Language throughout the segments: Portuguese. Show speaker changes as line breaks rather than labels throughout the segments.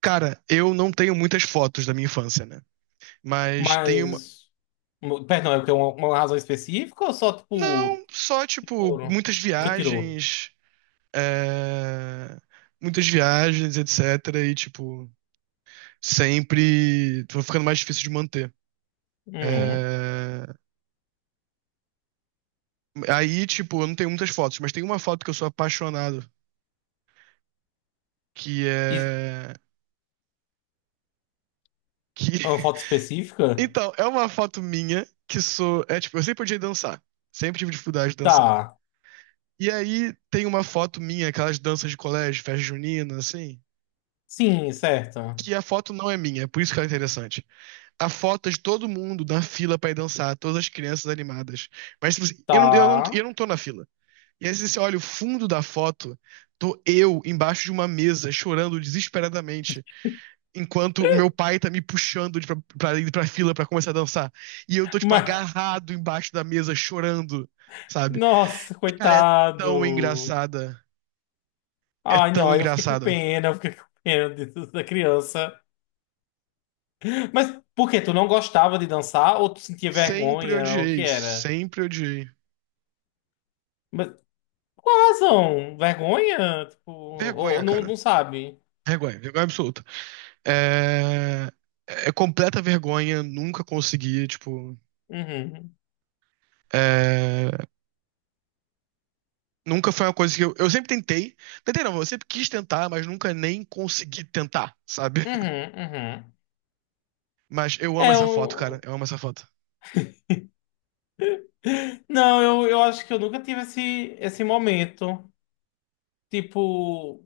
Cara, eu não tenho muitas fotos da minha infância, né? Mas tenho uma.
Mas. Perdão, é porque tem uma razão específica ou só tipo.
Não, só, tipo,
Foram.
muitas
O que tirou.
viagens. é, Muitas viagens, etc. E, tipo, sempre. Tô ficando mais difícil de manter.
Uhum.
É, Aí, tipo, eu não tenho muitas fotos, mas tem uma foto que eu sou apaixonado, que
E
é. Que...
uma foto específica?
Então, é uma foto minha que sou. É, tipo, eu sempre odiei dançar. Sempre tive dificuldade de dançar.
Tá.
E aí tem uma foto minha, aquelas danças de colégio, festa junina, assim,
Sim, certa.
que a foto não é minha, é por isso que ela é interessante. A foto é de todo mundo na fila pra ir dançar, todas as crianças animadas. Mas tipo assim, eu não, eu não,
Tá.
eu não tô na fila. E aí você olha o fundo da foto, tô eu embaixo de uma mesa, chorando desesperadamente, enquanto o meu pai tá me puxando pra ir pra fila pra começar a dançar. E eu tô, tipo,
Mas.
agarrado embaixo da mesa, chorando, sabe?
Nossa,
Cara, é tão
coitado.
engraçada. É
Ai, não,
tão
aí eu fiquei com
engraçada.
pena, disso, da criança. Mas por quê? Tu não gostava de dançar ou tu sentia
Sempre
vergonha? O que
odiei,
era?
sempre odiei.
Mas qual a razão? Vergonha? Tipo, ou
Vergonha,
não,
cara.
não sabe?
Vergonha, vergonha absoluta. É, é completa vergonha, nunca consegui, tipo.
Uhum.
é, Nunca foi uma coisa que eu. Eu sempre tentei. Tentei não, eu sempre quis tentar, mas nunca nem consegui tentar, sabe?
Uhum, uhum.
Mas eu amo
É,
essa foto, cara.
eu...
Eu amo essa foto.
Não, eu acho que eu nunca tive esse, esse momento. Tipo,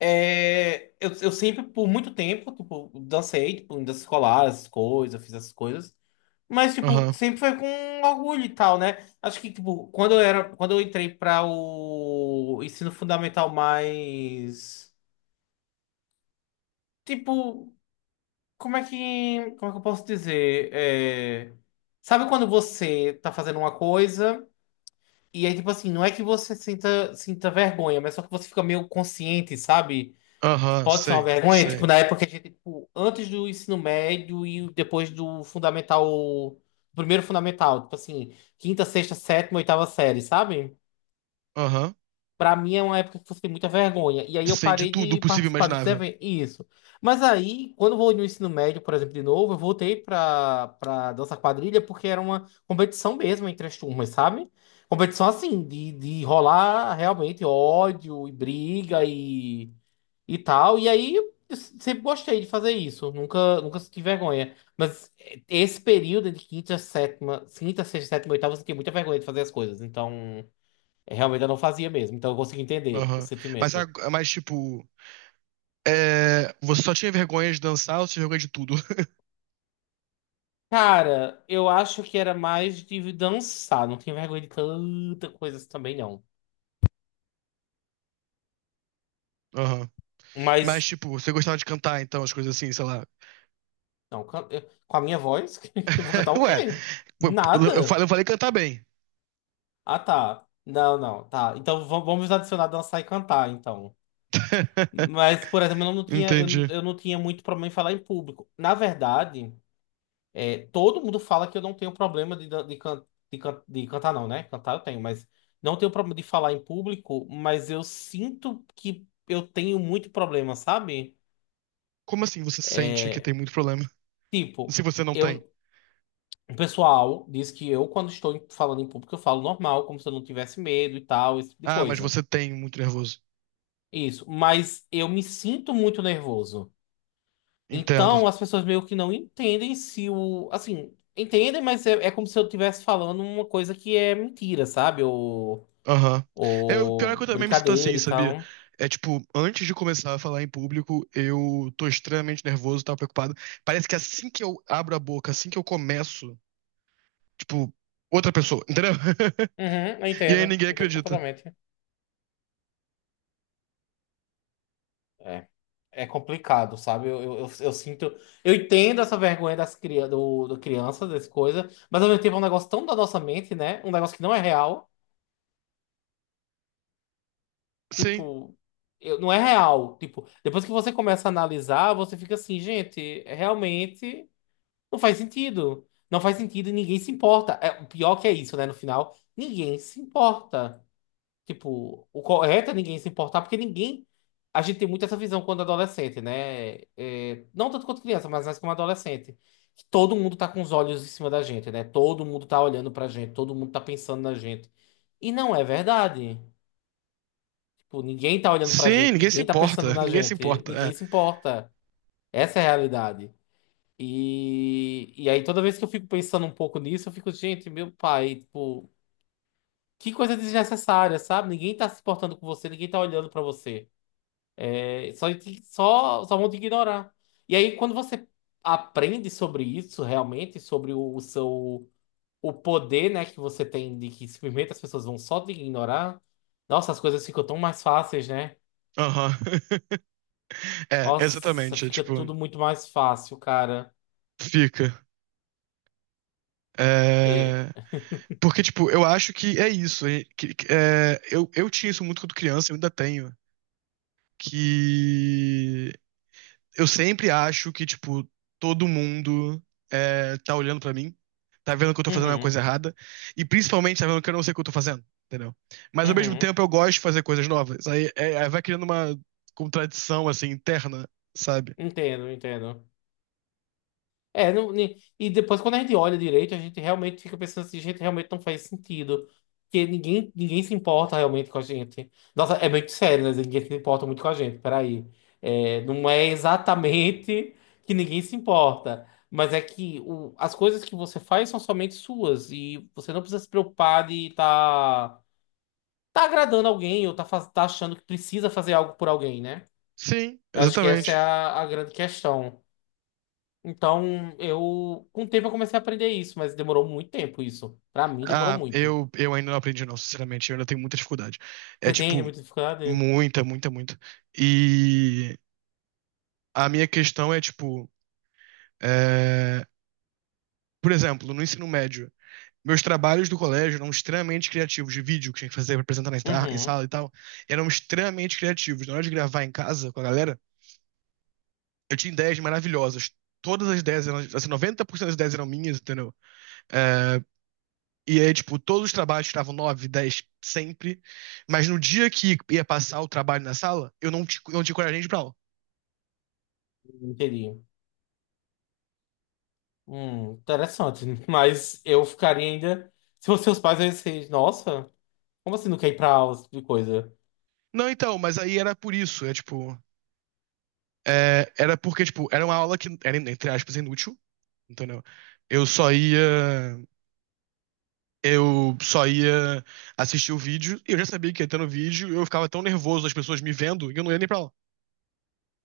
é... eu sempre, por muito tempo, tipo, dancei, tipo, em dança escolar, essas coisas, fiz essas coisas. Mas, tipo,
Aham,
sempre foi com orgulho e tal, né? Acho que, tipo, quando eu entrei para o ensino fundamental mais... Tipo, como é que eu posso dizer? É... Sabe quando você tá fazendo uma coisa... E aí, tipo assim, não é que você sinta, sinta vergonha, mas só que você fica meio consciente, sabe? Que
aham,
pode ser uma
sei,
vergonha.
sei.
Tipo, na época que a gente, tipo, antes do ensino médio e depois do fundamental, primeiro fundamental, tipo assim, quinta, sexta, sétima, oitava série, sabe?
Aham.
Pra mim é uma época que você tem muita vergonha. E aí eu
Sim, de
parei
tudo
de
possível e
participar desses
imaginável.
eventos. Isso. Mas aí, quando eu vou no ensino médio, por exemplo, de novo, eu voltei pra dança quadrilha porque era uma competição mesmo entre as turmas, sabe? Competição assim, de rolar realmente ódio e briga e tal. E aí eu sempre gostei de fazer isso. Nunca senti vergonha. Mas esse período de quinta, sétima, quinta, sexta, sétima, oitava, eu senti muita vergonha de fazer as coisas. Então. Realmente eu não fazia mesmo, então eu consigo entender o
Aham. Mas,
sentimento.
ag- mas, tipo. Você só tinha vergonha de dançar ou você tinha vergonha de tudo?
Cara, eu acho que era mais de dançar, não tinha vergonha de tanta coisa assim também, não.
Aham. Mas,
Mas,
tipo, você gostava de cantar, então, as coisas assim, sei lá.
não, com a minha voz, eu vou cantar o
Ué,
quê?
eu falei,
Nada.
eu falei cantar bem.
Ah, tá. Não, não, tá. Então vamos adicionar dançar e cantar, então. Mas, por exemplo,
Entendi.
eu não tinha muito problema em falar em público. Na verdade. É, todo mundo fala que eu não tenho problema de, de cantar, não, né? Cantar eu tenho, mas não tenho problema de falar em público, mas eu sinto que eu tenho muito problema, sabe?
Como assim você sente que
É,
tem muito problema?
tipo,
Se você não tem.
eu, o pessoal diz que eu, falando em público, eu falo normal, como se eu não tivesse medo e tal, esse tipo de
Ah, mas
coisa.
você tem muito nervoso.
Isso, mas eu me sinto muito nervoso.
Entendo.
Então, as pessoas meio que não entendem se o. Assim, entendem, mas é como se eu estivesse falando uma coisa que é mentira, sabe?
Aham. Eu, pior é que eu
Ou
também me sinto assim,
brincadeira e
sabia?
tal.
É tipo, antes de começar a falar em público, eu tô extremamente nervoso, tava preocupado. Parece que assim que eu abro a boca, assim que eu começo, tipo, outra pessoa, entendeu?
Uhum,
E aí ninguém
entendo
acredita.
completamente. É, é complicado, sabe? Eu sinto. Eu entendo essa vergonha do crianças, dessas coisas, mas ao mesmo tempo é um negócio tão da nossa mente, né? Um negócio que não é real.
Sim.
Tipo, não é real. Tipo, depois que você começa a analisar, você fica assim, gente, é, realmente não faz sentido. Não faz sentido e ninguém se importa. É, o pior que é isso, né? No final, ninguém se importa. Tipo, o correto é ninguém se importar, porque ninguém. A gente tem muito essa visão quando adolescente, né? É, não tanto quanto criança, mas mais como adolescente. Que todo mundo tá com os olhos em cima da gente, né? Todo mundo tá olhando pra gente, todo mundo tá pensando na gente. E não é verdade. Tipo, ninguém tá olhando pra
Sim,
gente,
ninguém se
ninguém tá pensando
importa.
na
Ninguém se
gente,
importa.
ninguém se importa. Essa é a realidade. E aí, toda vez que eu fico pensando um pouco nisso, eu fico, gente, meu pai, tipo, que coisa desnecessária, sabe? Ninguém tá se importando com você, ninguém tá olhando pra você. É, só, só, só vão te ignorar. E aí, quando você aprende sobre isso, realmente, sobre o seu o poder, né, que você tem de que simplesmente as pessoas vão só te ignorar, nossa, as coisas ficam tão mais fáceis, né?
Aham. é
Nossa,
exatamente. É,
fica
tipo,
tudo muito mais fácil, cara.
fica.
É,
É, porque, tipo, eu acho que é isso. Eu tinha isso muito quando criança, eu ainda tenho. Que eu sempre acho que, tipo, todo mundo tá olhando pra mim, tá vendo que eu tô fazendo uma
uhum,
coisa errada, e principalmente tá vendo que eu não sei o que eu tô fazendo, entendeu? Mas ao mesmo
uhum,
tempo eu gosto de fazer coisas novas. Aí, vai criando uma contradição, assim, interna, sabe?
entendo, entendo. É, e depois quando a gente olha direito, a gente realmente fica pensando assim, gente, realmente não faz sentido. Porque ninguém se importa realmente com a gente. Nossa, é muito sério, né? Ninguém se importa muito com a gente, peraí. É, não é exatamente que ninguém se importa, mas é que as coisas que você faz são somente suas e você não precisa se preocupar de estar tá agradando alguém ou tá, tá achando que precisa fazer algo por alguém, né?
Sim,
Eu acho que essa é
exatamente.
a grande questão. Então, eu, com o tempo eu comecei a aprender isso, mas demorou muito tempo isso. Pra mim, demorou
Ah,
muito.
eu ainda não aprendi, não, sinceramente. Eu ainda tenho muita dificuldade. É
Você tem
tipo,
muita dificuldade?
muita, muita, muita. E a minha questão é, tipo, é, por exemplo, no ensino médio, meus trabalhos do colégio eram extremamente criativos, de vídeo que tinha que fazer pra apresentar na em
Uhum,
sala e tal, eram extremamente criativos. Na hora de gravar em casa com a galera, eu tinha ideias maravilhosas. Todas as ideias eram, assim, 90% das ideias eram minhas, entendeu? É, E aí, tipo, todos os trabalhos estavam 9 10 sempre. Mas no dia que ia passar o trabalho na sala, eu não tinha coragem de ir pra aula.
entendi. Interessante. Mas eu ficaria ainda. Se fossem seus pais, eu ia ser, nossa, como assim não quer ir pra aula, esse tipo de coisa?
Não, então, mas aí era por isso. É tipo. Era porque, tipo, era uma aula que era, entre aspas, inútil. Entendeu? Eu só ia. Eu só ia assistir o vídeo. E eu já sabia que ia ter no vídeo. Eu ficava tão nervoso, as pessoas me vendo, que eu não ia nem pra aula.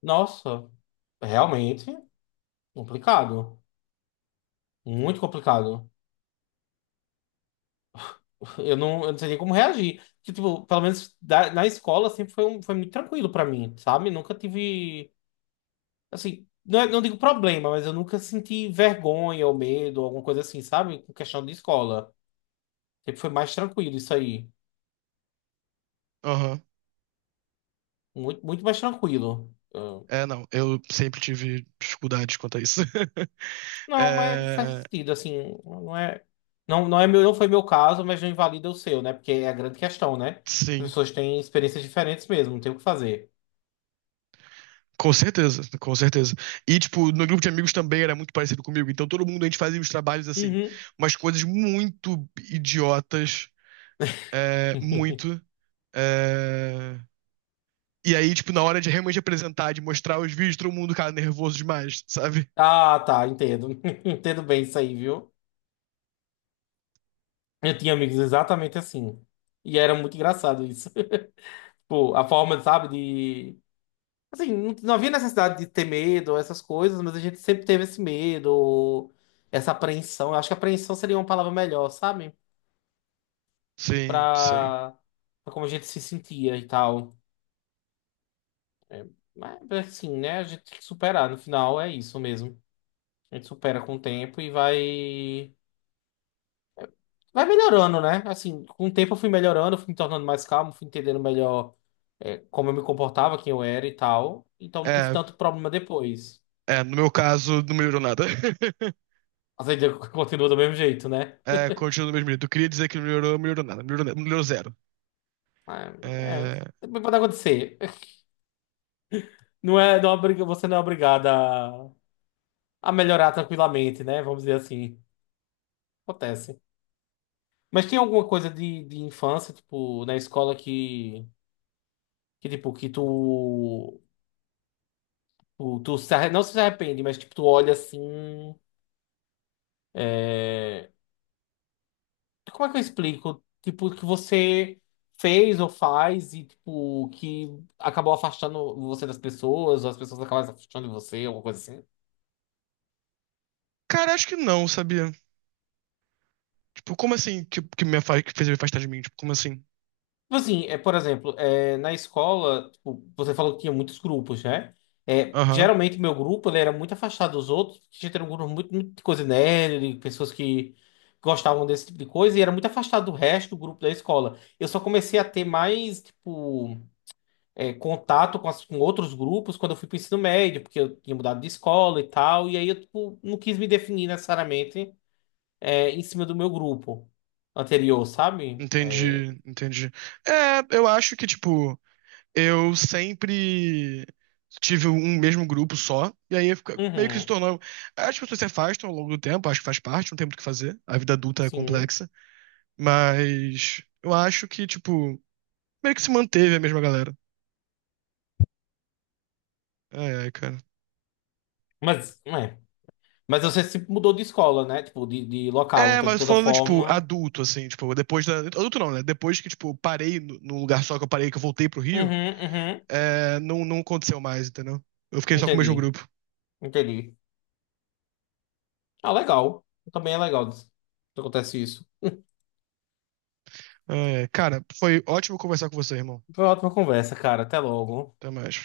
Nossa, realmente complicado. Muito complicado. Eu não sei nem como reagir. Que, tipo, pelo menos na escola sempre foi, foi muito tranquilo pra mim, sabe? Nunca tive. Assim, não, não digo problema, mas eu nunca senti vergonha ou medo, alguma coisa assim, sabe? Com questão de escola. Sempre foi mais tranquilo isso aí.
Aham.
Muito, muito mais tranquilo. Ah,
É, não. Eu sempre tive dificuldades quanto a isso.
não, mas faz
É,
sentido, assim, não é. Não, não é meu, não foi meu caso, mas não invalida o seu, né? Porque é a grande questão, né? As
sim.
pessoas têm experiências diferentes mesmo, não tem o que fazer.
Com certeza, com certeza. E, tipo, no grupo de amigos também era muito parecido comigo. Então, todo mundo, a gente fazia os trabalhos assim.
Uhum.
Umas coisas muito idiotas, muito. é, E aí, tipo, na hora de realmente apresentar, de mostrar os vídeos, todo mundo cara nervoso demais, sabe?
Ah, tá, entendo. Entendo bem isso aí, viu? Eu tinha amigos exatamente assim. E era muito engraçado isso. Tipo, a forma, sabe, de assim, não, não havia necessidade de ter medo, essas coisas, mas a gente sempre teve esse medo, essa apreensão. Eu acho que apreensão seria uma palavra melhor, sabe?
Sim, sim.
Pra, pra como a gente se sentia e tal. Mas, assim, né? A gente tem que superar. No final, é isso mesmo. A gente supera com o tempo e vai. Vai melhorando, né? Assim, com o tempo eu fui melhorando, fui me tornando mais calmo, fui entendendo melhor, é, como eu me comportava, quem eu era e tal. Então não tive
É,
tanto problema depois.
é, no meu caso, não melhorou nada.
Mas ainda continua do mesmo jeito, né?
É, continua no mesmo jeito. Eu queria dizer que não melhorou, não melhorou nada. Melhorou, melhorou zero.
É,
É,
pode acontecer. Não é, você não é obrigada a, a melhorar tranquilamente, né? Vamos dizer assim. Acontece. Mas tem alguma coisa de infância, tipo, na escola que tipo, tu se arre- não se arrepende, mas tipo, tu olha assim. É, Como é que eu explico? Tipo, que você fez ou faz e, tipo, que acabou afastando você das pessoas, ou as pessoas acabaram se afastando de você, alguma coisa assim.
Cara, acho que não, sabia? Tipo, como assim que me afasta, que fez me afastar de mim? Tipo, como assim?
Tipo assim, é, por exemplo, é, na escola, tipo, você falou que tinha muitos grupos, né? É,
Aham,
geralmente, meu grupo ele era muito afastado dos outros, porque a gente era um grupo muito, muito de coisa nerd, de pessoas que gostavam desse tipo de coisa, e era muito afastado do resto do grupo da escola. Eu só comecei a ter mais, tipo, é, contato com, com outros grupos quando eu fui pro ensino médio, porque eu tinha mudado de escola e tal, e aí eu, tipo, não quis me definir necessariamente, é, em cima do meu grupo anterior, sabe?
entendi, entendi. É, eu acho que, tipo, eu sempre tive um mesmo grupo só, e aí meio que se
Uhum,
tornou. As pessoas se afastam ao longo do tempo, acho que faz parte, não tem muito o que fazer. A vida adulta é
sim.
complexa, mas eu acho que, tipo, meio que se manteve a mesma galera. É, ai, cara.
Mas, é. Mas você se mudou de escola, né? Tipo, de local.
É,
Então, de
mas
toda
falando, tipo,
forma.
adulto, assim, tipo, depois da. Adulto não, né? Depois que, tipo, eu parei num lugar só que eu parei, que eu voltei pro Rio,
Uhum, uhum.
não, não aconteceu mais, entendeu? Eu fiquei só com o mesmo
Entendi.
grupo.
Entendi. Ah, legal. Também é legal que acontece isso.
É, cara, foi ótimo conversar com você, irmão.
Foi uma ótima conversa, cara. Até logo.
Até mais.